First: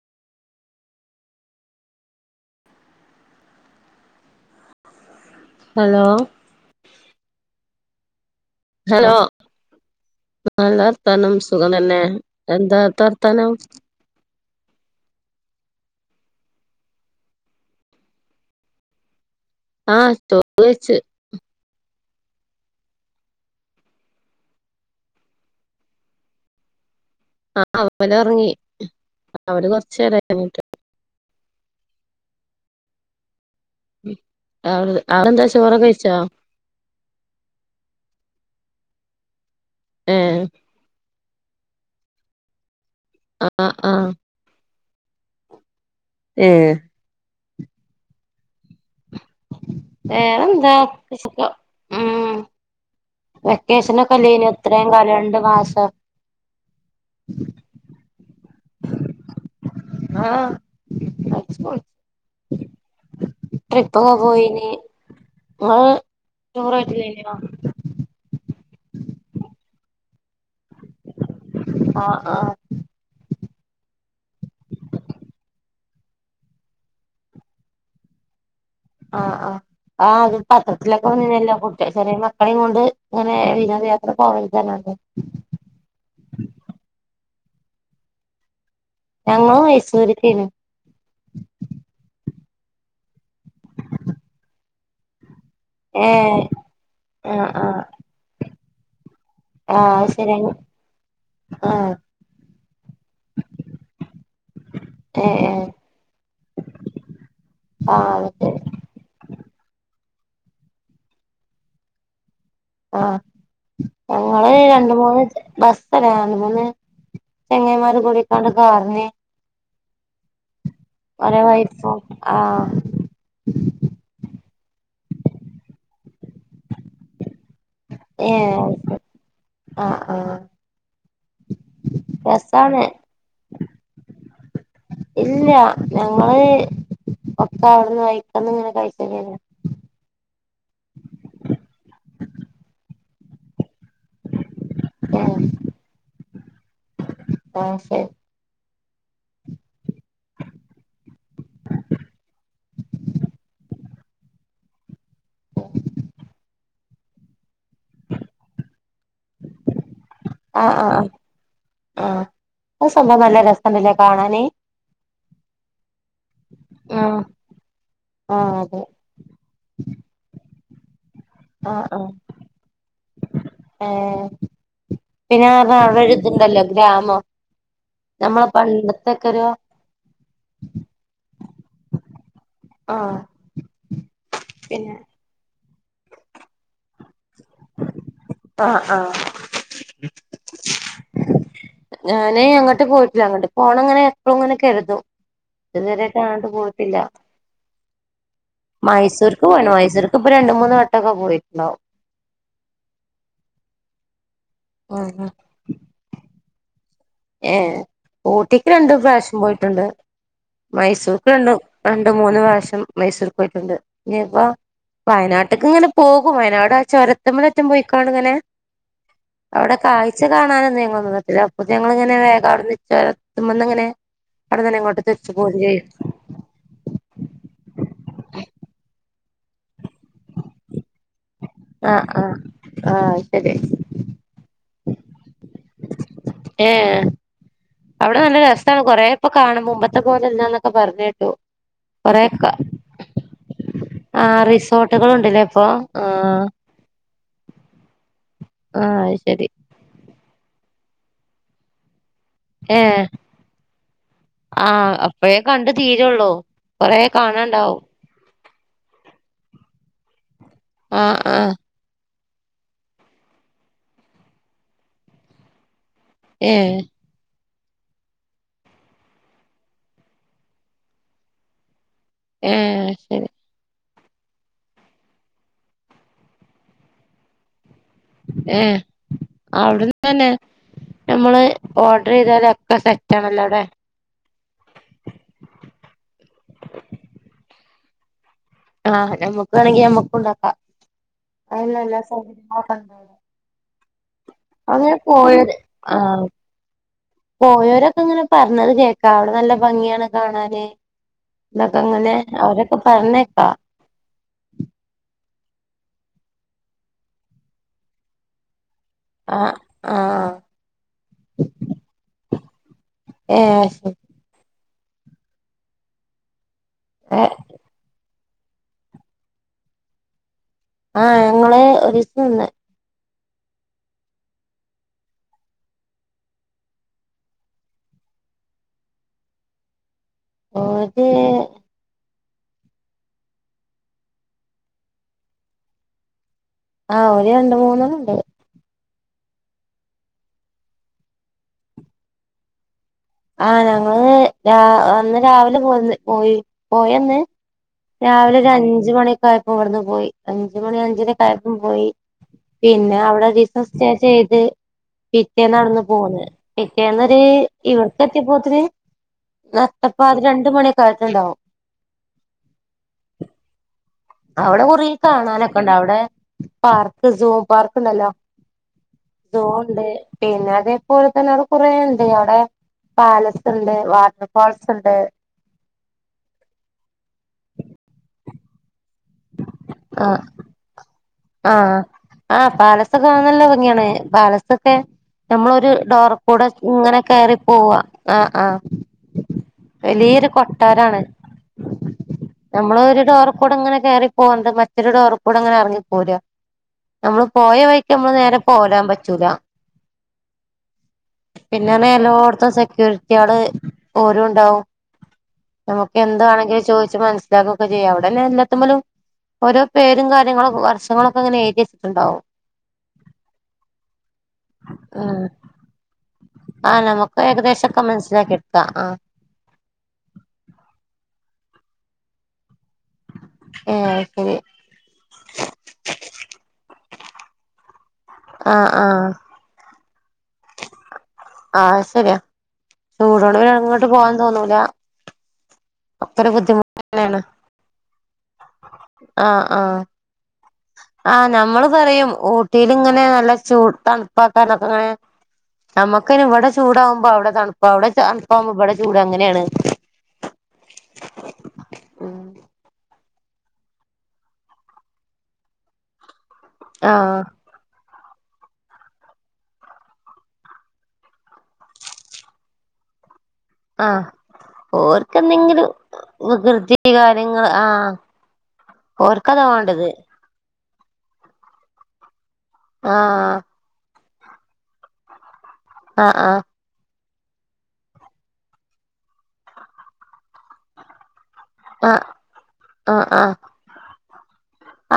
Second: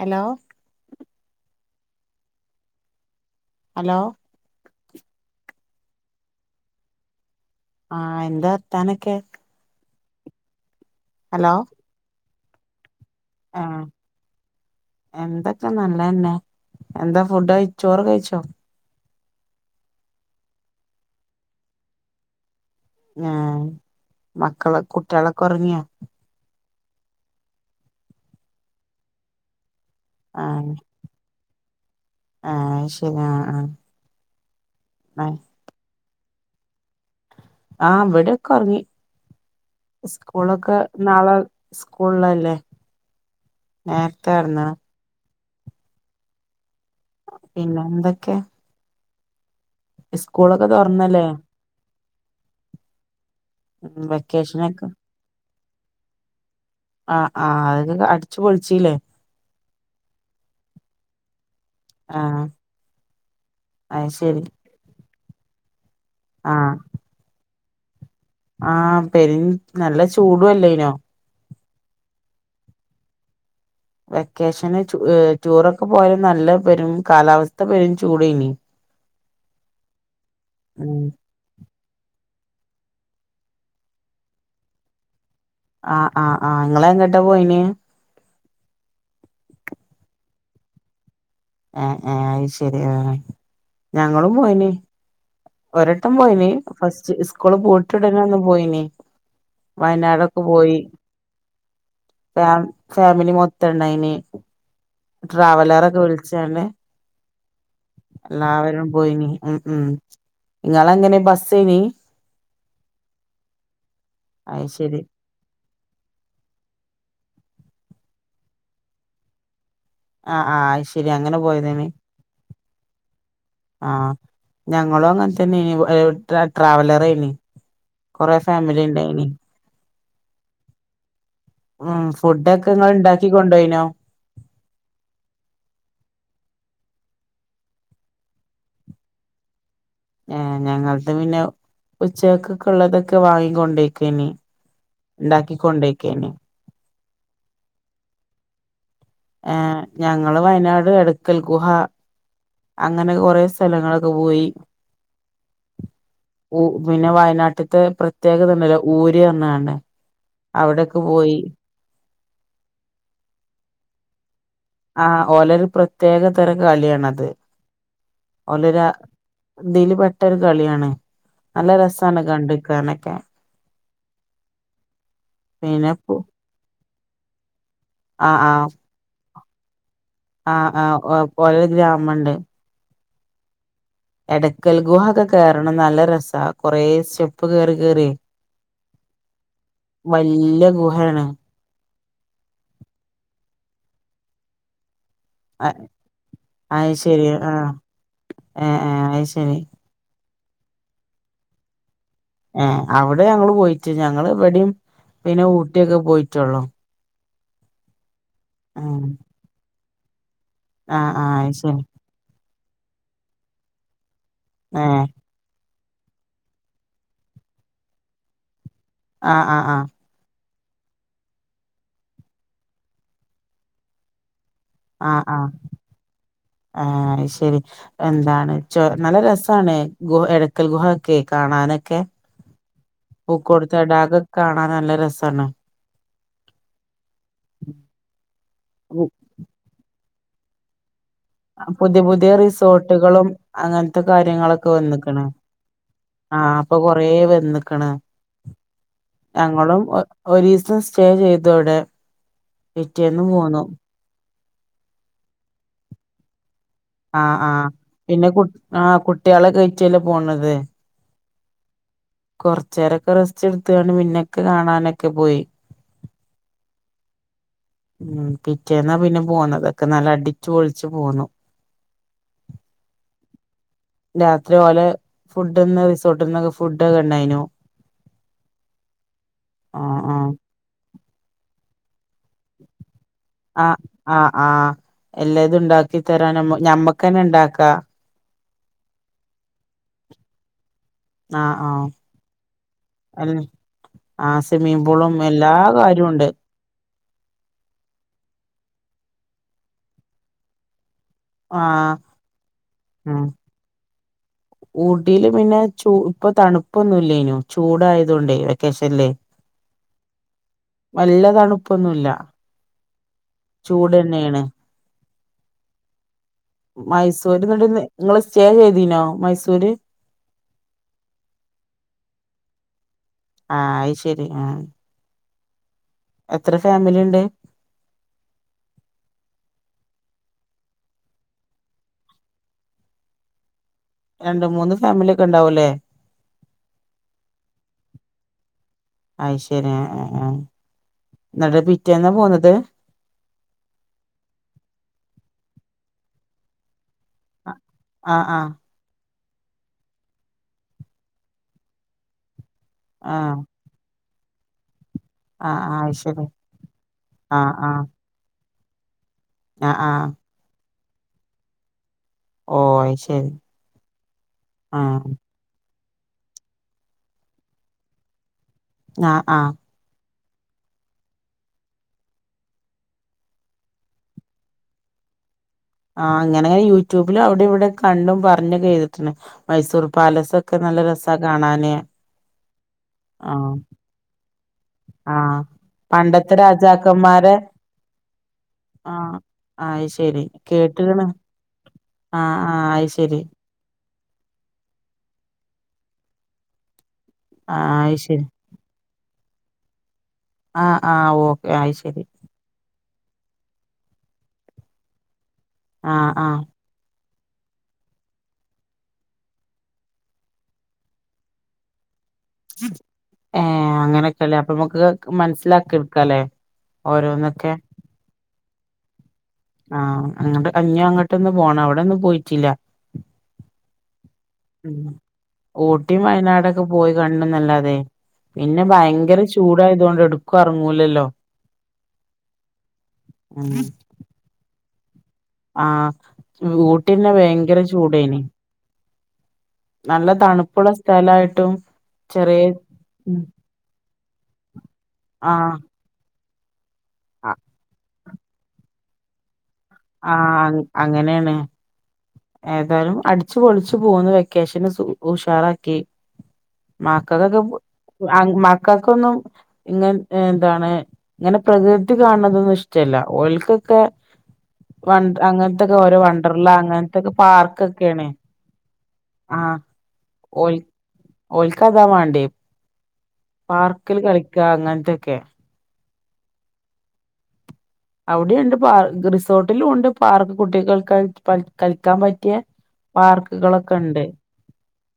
Hello hello hello ആ എൻ ന്താ ഹലോ വർത്താനൊക്കെ നല്ല വർ ത്താനം ഹലോ സുഖം തന്നെ എന്താ അട്തെ വർ ത്താനം ആഹ് എന്തൊക്കെ നല്ലതന്നെ എന്താ ഫുഡ് കയി ചോറ് കയിച്ചോ ആഹ് ചോറ് കൈച്ച് ഉം ആ മക്കള് കുട്ടികളൊക്കെ ഉറങ്ങിയ ആ അവലൊറങ്ങി അവല് കൊർച്ച് ച്ചേരായി കെടന്നിട്ട് ആഹ് ആഹ് അയ്ശരി ആഹ് ആഹ് അവളത് അതെന്താ ചോറൊക്കെ കൈ ച്ചോ ആഇവിടെ ഒക്കെ ഉറങ്ങി ഏഹ് സ്കൂളൊക്കെ- നാളെ സ്കൂള് ലല്ലേ നേർത്തെയെറങ്ങണം ഏഹ് പിന്നെ എന്തൊക്കെ വേറെ സ്കൂളൊക്കെ എന്താ ഒക്കെ തുറന്നല്ലേ സുഖം ഉം ഹ് വെക്കേഷൻ ഉം ഒക്കെയല്ലേനോ വെക്കേഷനൊക്കെ ഇത്രയും കാലം രണ്ട് മാസം ഒഹ് ആഹ് ആഹ് അതൊക്കെ അടിച്ചു പൊളിച്ചീല്ലേ ആഹ് അടിച്ച് പൊളിച്ച് ആഹ് അത് ട്രിപ്പൊക്കെ ശരി പോയിനി ഇങ്ങള് ആഹ് ടൂറായിട്ട് കഴിഞ്ഞിനോ ആഹ് പെരിൻ നല്ല ചൂടും അല്ലെയ്നോ? ആഹ് ആഹ് വെക്കേഷന് ചു ഏഹ് ടൂറൊക്കെ പോയാലും നല്ല പെരും കാലാവസ്ഥ പെരും ചൂടേനി. ആഹ് ആ ആ അത് ഉം പത്രത്തിലൊക്കെ വന്നിരുന്നല്ലോ അപ്പം ചെറിയ മക്കളെയും കൊണ്ട് ഇങ്ങനെ വിനോദയാത്രക്ക [unintelligible] ആഹ് ആഹ് ആഹ് ഇങ്ങള് എങ്ങട്ടാ പോയിന്? ഞങ്ങള് മൈസൂർക്കായിന്നു. ആ ആ അത് ശരി ആഹ് ഞങ്ങളും പോയിനി. ഒരു വട്ടം ഏഹ് പോയീനി ഫസ്റ്റ് ആഹ് സ്കൂൾ ആഹ് പൂട്ടിയുടനെ ഒന്ന് പോയീനി. ആഹ് അത് വയനാട് ശരി ഒക്കെ പോയി ആഹ് ഫാം ഫാമിലി മൊത്തം ഇണ്ടായിനി ഏഹ് ഏഹ് ട്രാവലറൊക്കെ വിളിച്ചാണ്ട് ആഹ് അത് ശരി എല്ലാവരും പോയിനീ ഉം ഉം ഇങ്ങളെങ്ങനെ ബസ്സീനി ആഹ് ഞങ്ങള് അത് രണ്ട് ശരി മൂന്ന് ബസ് രണ്ട് മൂന്ന് ചങ്ങാതിമാര് കൂടിക്കൊണ്ട് കാറിനി ആഹ് ആ അത് ശരി അങ്ങനെ ഒരു പോയതേനി [unintelligible] ആ ആഹ് ഞങ്ങളും അങ്ങനെത്തന്നെ ഇവ് ഏഹ് ട്രാ ട്രാവലർ ആയിന്നി കൊറേ ഏഹ് ഫാമിലി ഇണ്ടായിനി. ആഹ് ആഹ് ഉം ഫുഡൊക്കെ രസാണ് ഇങ്ങള് ഇണ്ടാക്കി കൊണ്ടോയ്നോ ഇല്ല ഞങ്ങള് ഒക്കെ അവിട്ന്ന് വൈക്കന്ന്ങ്ങനെ കൈക്കലേനി ഏ ഞങ്ങൾത് പിന്നെ ഉച്ചക്കക്ക്ള്ളതൊക്കെ വാങ്ങി കൊണ്ടോയ്ക്കേനി ഉണ്ടാക്കി കൊണ്ടേയ്ക്കേനി ആ ശെര് ആ ഞങ്ങള് വയനാട് എടക്കൽ ഗുഹ അങ്ങനെ കൊറെ സ്ഥലങ്ങളൊക്കെ പോയി ഊ പിന്നെ വയനാട്ട് ത്തെ പ്രത്യേകതണ്ടല്ലോ ഊര്അർഞ്ഞാണ്ട് അവിടൊക്കെ പോയി അത് സംഭവം നല്ല രസണ്ട്ലേ കാണാന് ആ ഓലൊരു പ്രത്യേക തര ആഹ് കളിയണത് ആഹ് ഓലര അതെ ദില് പെട്ടൊരു കളിയാണ് ഉം നല്ല ആഹ് ആഹ് രസാണ് കണ്ട് ക്കാനൊക്കെ പിന്നന്ന് പറഞ്ഞ അവരിത്തുണ്ടല്ലോ [unintelligible] ആന്നോ ആഹ് ഞമ്മളെ പണ്ടത്തൊക്കൊരു ആഹ് ആ ഹ് ഓ പോയ ഗ്രാമോ [unintelligible] ൻഡ് ആഹ് എടക്കൽ പിന്നെ ഗുഹ ഒക്കെ കെ റണം നല്ല രസാ കൊറേ സ്റ്റെപ് പ്പ് കേറി കേറി ആഹ് ആഹ് വല്യ ഗുഹയാണ് ഞാനേ അങ്ങോട്ട് പോയിട്ടില്ല അങ്ങോട്ട് പോണം അങ്ങനെ എപ്പോളും ഇങ്ങനെ കരുതും അത് ഇതുവരെ കാണാണ്ട് പോയിട്ടില്ല ശരി ആഹ് ഏഹ് ഏഹ് അത് മൈസൂർക്ക് ശരി പോയിന് മൈസൂർ ഇപ്പോ രണ്ട് മൂന്ന് വട്ടൊക്കെ പോയിട്ടുണ്ടാവും ഏ അവിടെ ഞങ്ങള് പോയിട്ട് ഞങ്ങള്- ഇവിടേം പിന്നെ ഊട്ടിയൊക്കെ പോയിട്ടുള്ളൂ ഏ ഊട്ടിക്ക് രണ്ടു ഉം പ്രാവശ്യം പോയിട്ടുണ്ട് ആഹ് മൈസൂർക്ക് ആഹ് അത് രണ്ടും ശരി രണ്ട് മൂന്ന് പ്രാവിശ്യം ഞാൻ മൈസൂർ പോയിട്ടുണ്ട് ഇനിപ്പോ ഏഹ് വയനാട്ട്ക്ക് ഇങ്ങനെ പോകും വയനാട് ആ ചുരത്തുമലയിറ്റം പോയിക്കാണും ഇങ്ങനെ ആഹ് ആഹ് അവിടെ ആഹ് കാഴ്ച കാണാന [unintelligible] ഞങ്ങിങ്ങനെ വേഗം അവിടെന്ന് ചോരത്തുമ്മാ [unintelligible] നങ്ങനെ ആഹ് ആഹ് ആ ഹ് ശെരി എന്താണ് ചോ നല്ല രസാണ് ഗുഹ എടക്കൽ ഗുഹ ക്കെ കാണാനൊക്കെ ആഹ് ആഹ് ആഹ് ശരി പൂക്കോട് തടകയൊക്കെ കാണാൻ നല്ല രസാണ് ഏഹ് അവിടെ നല്ല രസാണ് കൊറേപ്പൊ കാണുമ്പോ ത്ത പോലെല്ലാന്നൊെക്കെ പർഞ്ഞേട്ട് പുതി പുത്യേ റിസോട്ടുകളും അങ്ങൻത്തെ ആഹ് കാര്യങ്ങളൊക്കെ റിസോർട്ടുകൾ വന്ന്ക്ക്ണ് ഉണ്ടല്ലേ ഇപ്പൊ ആ ആഹ് അപ്പൊ കൊറേ വന്നക്ണ് ആഹ് അത് ശരി ഞങ്ങളും ഒരീസം സ്റ്റേ ചെയ്തു അവിടെ. ഏഹ് പിറ്റേന്ന് പോന്നു ആഹ് അ പ്പോഴെ കണ്ടു തീരുള്ളൂ കൊറെേ ആഹ് കാണാണ്ടാവും ക്കേറ്റല്ലേ പോണത് ആഹ് ആഹ് കുറച്ചേരൊക്കെ റസ്റ്റ് എടുത്തുകാണ്ട് പിന്നൊക്കെ കാണാനൊക്കെ പോയി ഏഹ് ഉം പിറ്റേന്നാ പിന്നെ പോന്നതൊക്കെ നല്ല അടിച്ച് പൊളിച്ചു പോന്നു. ഏഹ് ശരി രാത്രി ഓലെ ഫുഡന്ന് റിസോർട്ടിൽന്നൊക്കെ ഫുഡ് ഒക്കെ ഉണ്ടായിനു. ഏഹ് അവിടന്ന് ആഹ് തന്നെ ആഹ് നമ്മള് ഓർഡർ ചെയ്താല ഒക്കെ സെ ആ ആഹ് ആഹ് എല്ലാതും ഉണ്ടാക്കി തരാനും ഞമ്മക്കന്നെ ഉണ്ടാക്കാ ആ ഞമ്മക്ക് വേണെങ്കി ഞമ്മക്കുണ്ടാക്കാം ആഹ് ആഹ് അൽ ആഹ് സ്വിമ്മിംഗ് പൂളും എല്ലാ കാര്യുണ്ട് പോയവരൊക്കെ ഇങ്ങനെ പറഞ്ഞത് കേക്കാ അവിടെ നല്ല ഭംഗിയാണ് കാണാന് ഇതൊക്കെ ആഹ് അങ്ങനെ അവരൊക്കെ ആഹ് പറഞ്ഞേക്കാ ഊട്ടിയില് പിന്നെ ഇപ്പൊ തണുപ്പൊന്നുല്ലേനു ചൂടായതൊണ്ടേ ക്കേഷൻലേ ആഹ് ആഹ് വല്യ തണുപ്പൊന്നുല്ല ഏഹ് ചൂട് തന്നെയേനു ഏഹ് മൈസൂർന്ന് ട്ന്ന് സ്റ്റേ ചെയ്തീനോ മൈസൂര് ആ ഞങ്ങള് ഒരീസം നിന്ന് ആ അയ്ശെരി ആ എത്ര ഫാമിലിണ്ട് ഓര് രണ്ട് മൂന്ന് ഫാമിലി ഒക്കെ ഇണ്ടാവൂല്ലേ ആ ഒരു രണ്ട് മൂന്ന് ഉണ്ടായി അയ്ശെരി ആ ആ എന്നട്ട് പിറ്റേന്ന പോന്നത് ആ ഞങ്ങള് രാ അന്ന് രാവിലെ പോന്ന് പോയി പോയ ന്ന് ആഹ് രാവിലെ ഒരു ആഹ് അഞ്ച് മണി യപ്പം ഇവിടെന്ന് പോയി അഞ്ച്മണി അഞ്ചിരേകായപ്പം പോയി പിന്നെ അവിടെ [unintelligible] ആഹ് അത് ആഹ് ആഹ് പിറ്റേന്നാടന്ന് അയ് പോന്ന് ശെരി പിറ്റേന്നൊരു ആഹ് ഇവ ആഹ് [unintelligible] ആഹ് ആഹ് നട്ടപ്പാതിരണ്ട് മണി ക്കായ്ട്ടുണ്ടാവും ഓ ശരി അവിടെ കുറിൽ കാണാനൊക്കെണ്ടവിടെ വിടെ പാർക്ക് സോം പാർക്ക് ഉണ്ടല്ലോ ആഹ് ആഹ് സൂണ്ടെ പിന്നെ അതേപോലെ തന്നെ അടെ കുറ ഉണ്ട് അവിടെ പാലസ് ഉണ്ട് വാട്ടർ ഫാൾസ് ഉണ്ട് ആഹ് അങ്ങനെ യൂട്യൂബിലും അവിടെ ഇവിടെ കണ്ടും പറഞ്ഞു തന്നെ [unintelligible] മൈസൂർ ആ പാലസ് ഒക്കെ നല്ല രസ് സ കാണാനേ ആഹ് പാലസ് നല്ല ഭംഗിയാണ് പാലസൊക്കെ ആഹ് നമ്മളൊ ഒരു ഡോർ പണ്ടത്തെ കൂടെ ഇങ്ങനെ രാജാക്കന്മാരെ കേറി പോവ ആ ആ ആഹ് ആഹ് അത് ശരി വലിയോരു കൊട്ടാരാണ് കേട്ട്ക്ക്ണ് ആഹ് ആഹ് നമ്മൾ അത് ഒരു ശരി ഡോർ കൂടെ ഇങ്ങനെ കേറി പോന്നത് മറ്റൊരു ഡോറിക്കൂടെ അങ്ങനെറങ്ങി പോരാ നമ്മള് പോയ ആഹ് വഴിക്ക് അത് നമ്മള് ശരി നേരെ പോരാൻ പറ്റൂല ആഹ് ആഹ് ഓക്കെ അത് ശരി പിന്നാണെല്ലോടത്തും സെക്യൂരി കുട്ടിയോള് ഓരും ഉണ്ടാവും നമുക്ക് ആഹ് ആഹ് എന്താണെങ്കില് ചോദിച്ച് മനസി ഇത് ഒക്കെ ചെയ്യാം അവിടന്നെ എല്ലാത്തമേലും ഓരോ പേരും കാര്യങ്ങളൊ വശങ്ങളൊക്കെ ഇങ്ങനെ ഏഴുതി വേച്ചട്ടുണ്ടാവും ഏഹ് അങ്ങനൊക്കെല്ലേ അപ്പൊ നമുക്ക് ഉം മനസ്സിലാക്കി എടുക്കല്ലേ നമുക്ക് ഓരോന്നൊക്കെ ഏകദേശൊക്കെ മനസ്സിലാക്കി ആഹ് ആഹ് ആഹ് അങ്ങട്ട് അഞ്ഞോ അങ്ങോട്ടൊന്ന് പോണം അവിടെ ഒന്നും പോയിട്ടില്ല [unintelligible] ഉം കൊ കുട്ടിയ വയനാടൊക്കെ പോയി കാണണ്ണന്നല്ലാതെ പിന്നെ ആഹ് ആഹ് ഭയങ്കര ചൂടായത് കൊ എടുക്കും ഇറങ്ങൂലല്ലോ ആഹ് ശരിയാ ചൂടോണ്ട് ഉം അങ്ങോട്ട് പോവാൻ തോന്നൂല ഒക്കെ ഒരു ആഹ് ബുദ്ധിമുട്ട് ഊട്ടന്നെ തന്നെയാണ് ഭയങ്കര ചൂടേന ആഹ് ആഹ് ആഹ് സ്ഥലായിട്ടും നമ്മള് പറയും ചെറിയ ഊട്ടിൽ ഇങ്ങനെ നല്ല ചൂട് തണുപ്പാക്കാനൊക്കെ ഇങ്ങനെ ആ നമ്മക്ക് [unintelligible] ചൂടാമ്പോ അവിടെ തണുപ്പ അവിടെ മ്പോ എവട ചൂട് അങ്ങനെയാണ് ആ അങ്ങനെയാണ് ഉം ഏതാലും അടു ച്ച് പൊളിച്ചു പോന്ന വെക്കേഷന് ഉഷാറാക്കി ആഹ് [unintelligible] മക്കക്കൊന്നും ഇങ്ങെ എന്താണ് ഇങ്ങനെ പ്രകൃതി കാണുന്നതൊന്നും ഇഷ്ടമല്ലഓ ക്കക്കെ ആഹ് ഓർക്കെന്തെങ്കിലും വികൃതി അങ്ങനത്തൊക്കെ കാര്യങ്ങ ആ പാർക്കൊക്കെയാണ് ഒർക്കതാ വേണ്ടത് ഓൽക്കാതാ വണ്ടേ ആ ആ കിൽ കളിക്കാ അങ്ങനത്തൊക്കെ ആ ആ അവിടെയുണ്ട് പാർ റിസോർട്ടിലും ഉണ്ട് പാർക്ക് കുട്ടികൾക്കായി കളിക്കാൻ ആഹ് പറ്റിയ പാർക്കുകളൊക്കെ ഉണ്ട്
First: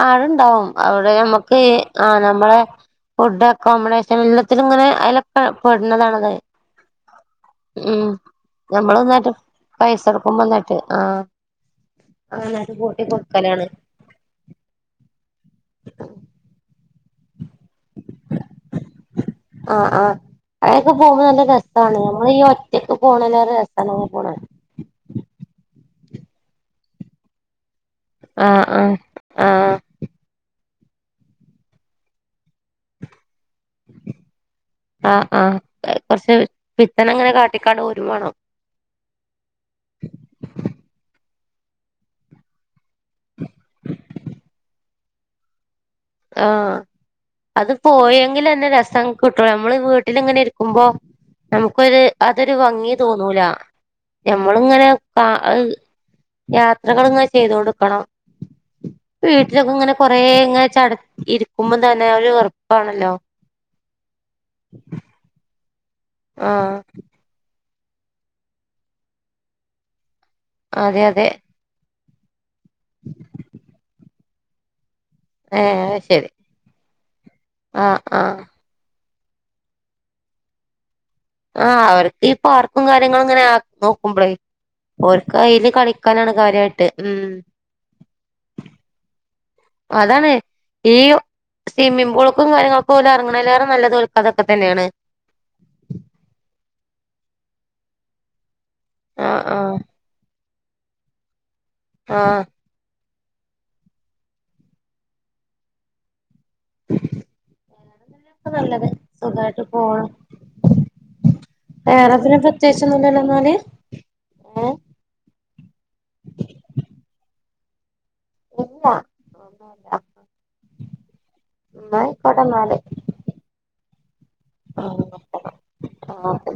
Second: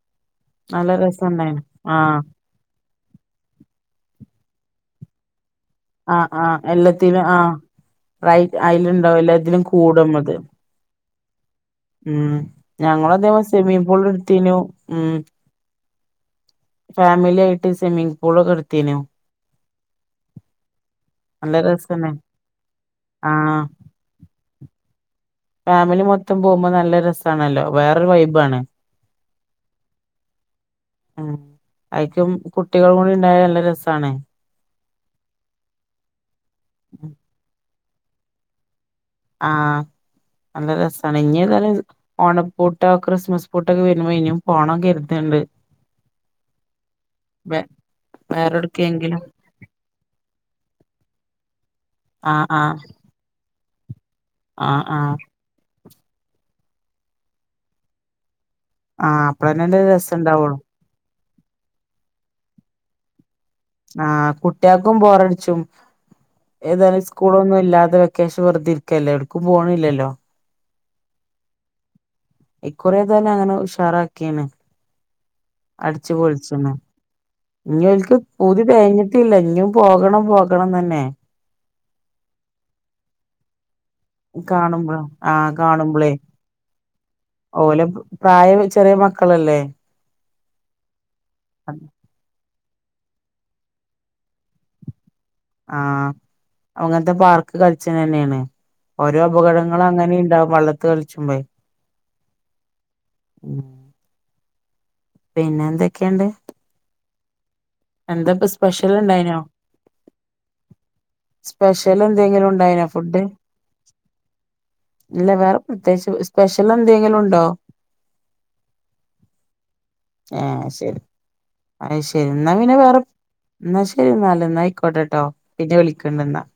ആളുണ്ടാവും നല്ല അവിടെ നമ്മുക്ക് രസണ്ടായിന് ആ് ആഹ് നമ്മളെ ഫുഡ് അക്കോമഡേഷൻ എല്ലാം ഇങ്ങനെ അ- ആ ആ എല്ലാത്തിലും ആ ഉം റൈറ്റ് നമ്മള് അതിലുണ്ടാവും ഒന്നായിട്ട് എല്ലാത്തിലും പൈസ കൂടത് കൊടുക്കുമ്പോ ഒന്നായിട്ട് ആഹ് ഉം അങ്ങനായിട്ട് കൂട്ടി ഞങ്ങ അദ്ദേഹം കൊടുക്കലാണ് സെമി പോൾ എടുത്തനു ഉം ഫാമിലി ആയിട്ട് സ്വിമ്മിംഗ് പൂളൊക്കെ എടുത്തീനു ആ ആ അഴൊക്കെ പോകുമ്പോ നല്ല രസമാണ് നഞമ്മൾ ഈ ഒറ്റക്ക് പോണല്ലേറെ ആഹ് രസമാണ് പോണ [unintelligible] ഫാമിലി മൊത്തം പോകുമ്പോ നല്ല രസമാണല്ലോ വേറൊരു വൈബ് ആണ് ആ ഉം അയിക്കും കുട്ടികളു കൂടി ഉണ്ടായാൽ ആ ആ കുറച്ച് പിത്തന അങ്ങനെ കാട്ടിക്കാണ്ട് വേണം ആ നല്ല രസമാണ് ഇഞ് [unintelligible] ഓണ പോട്ട ക്രിസ്മസ് കുട്ടു വരുമ്പോൾ ഇനി [unintelligible] പോണൊക്കെയിരുന്നു ണ്ട് [unintelligible] ആഹ അത് പോയെങ്കിൽന്നെ രസം വേറെടുക്കെങ്കിലും കിട്ടുള്ളൂ നമ്മള് വീട്ടിലിങ്ങനെ ഇരിക്കുമ്പോ നമുക്കൊരു ആഹ് അതൊരു ആഹ് ഭംഗി തോന്നൂല ആഹ് ഞമ്മളിങ്ങനെ ആഹ് യാത്രകൾ ഇങ്ങെ ചെയ്തു കൊടുക്കണം ആഹ് വീട്ടിലക്കെ അപ്പളന്നെല്ലേ ഇങ്ങനെ രസം കുറെ ഉണ്ടാവുള്ളു ഇരിക്കുമ്പോ തന്നെ ഒരു ഉറുപ്പാണല്ലോ ആ കുട്ടികൾക്കും ബോറടിച്ചു ആഹ് ഏതാലും സ്കൂളുകൾ ഒന്നും ഇല്ലാതെ ഈ വെക്കേഷൻ വെറുതെ ഇരിക്കുകയല്ലേ എല്ലാവർക്കും ഫോൺ ഇല്ലല്ലോ അതെ അതെ ഈ കുറെ തന്നെ അങ്ങനെ ഉഷാറാക്ക കമെ [unintelligible] ഏഹ് ശരി അടിച്ചുപൊളിച്ചെന്ന് ഇനി ആഹ് അവർക്ക് ആഹ് പൂതി കഴിഞ്ഞിട്ട് ഇല്ല ഇനി പോകണം പോകണം തന്നെ ആ അവർക്ക് ഈ പാർക്കും കാര്യങ്ങളും ഇങ്ങനെ നോക്കുമ്പളേ കാണുമ്പ ആ ഓർക്ക് അയില് ആകാണുമ്പളെ കളിക്കാനാണ് കാര്യായിട്ട് ഉം ഓല് പ്ര ചെറിയ മക്കൾ അല്ലേ അതാണ് ഈ സ്വിമ്മിംഗ് പൂളക്കു പോല ഇറങ്ങുന്ന എല്ലാവരും നല്ലത് [unintelligible] തന്നെയാണ് ആഹ് അങ്ങനത്തെ പാർക്ക് കളിച്ചന് തന്നെയാണ് ഓരോ ആഹ് ആഹ് അപകടങ്ങളും അങ്ങനെ ഉണ്ടാവും കളിച്ചും [unintelligible] ആഹ് ഉം പിന്നെ എന്തൊക്കെയുണ്ട് എന്താപ്പ ഒക്കെ നല്ലത് സ്പെഷ്യൽ ഇണ്ടായിനോ സുഖായിട്ട് പോണ് സ്പെഷ്യൽ വേറെ പിന്നെ എന്തെങ്കിലും ഉണ്ടായിനോ പ്രത്യേകിച്ചൊന്നുല്ലല്ലോ ഫുഡ് എന്നാല് ഏഹ് ഇല്ല വേറെ പ്രത്യേകിച്ച് സ്പെഷ്യൽ എന്തെങ്കിലും ഉണ്ടോ ഇല്ല ഒന്നുല്ല ഹാ ശരി അത് ന്നാ ശരി ആയിക്കോട്ടെ എന്നാ പിന്നെ ന്നാല് വേറെ എന്നാ [unintelligible] എന്നാ ആഹ് ആയിക്കോട്ടെട്ടോ പിന്നെ വിളിക്കണ്ടന്നാ ആഹ്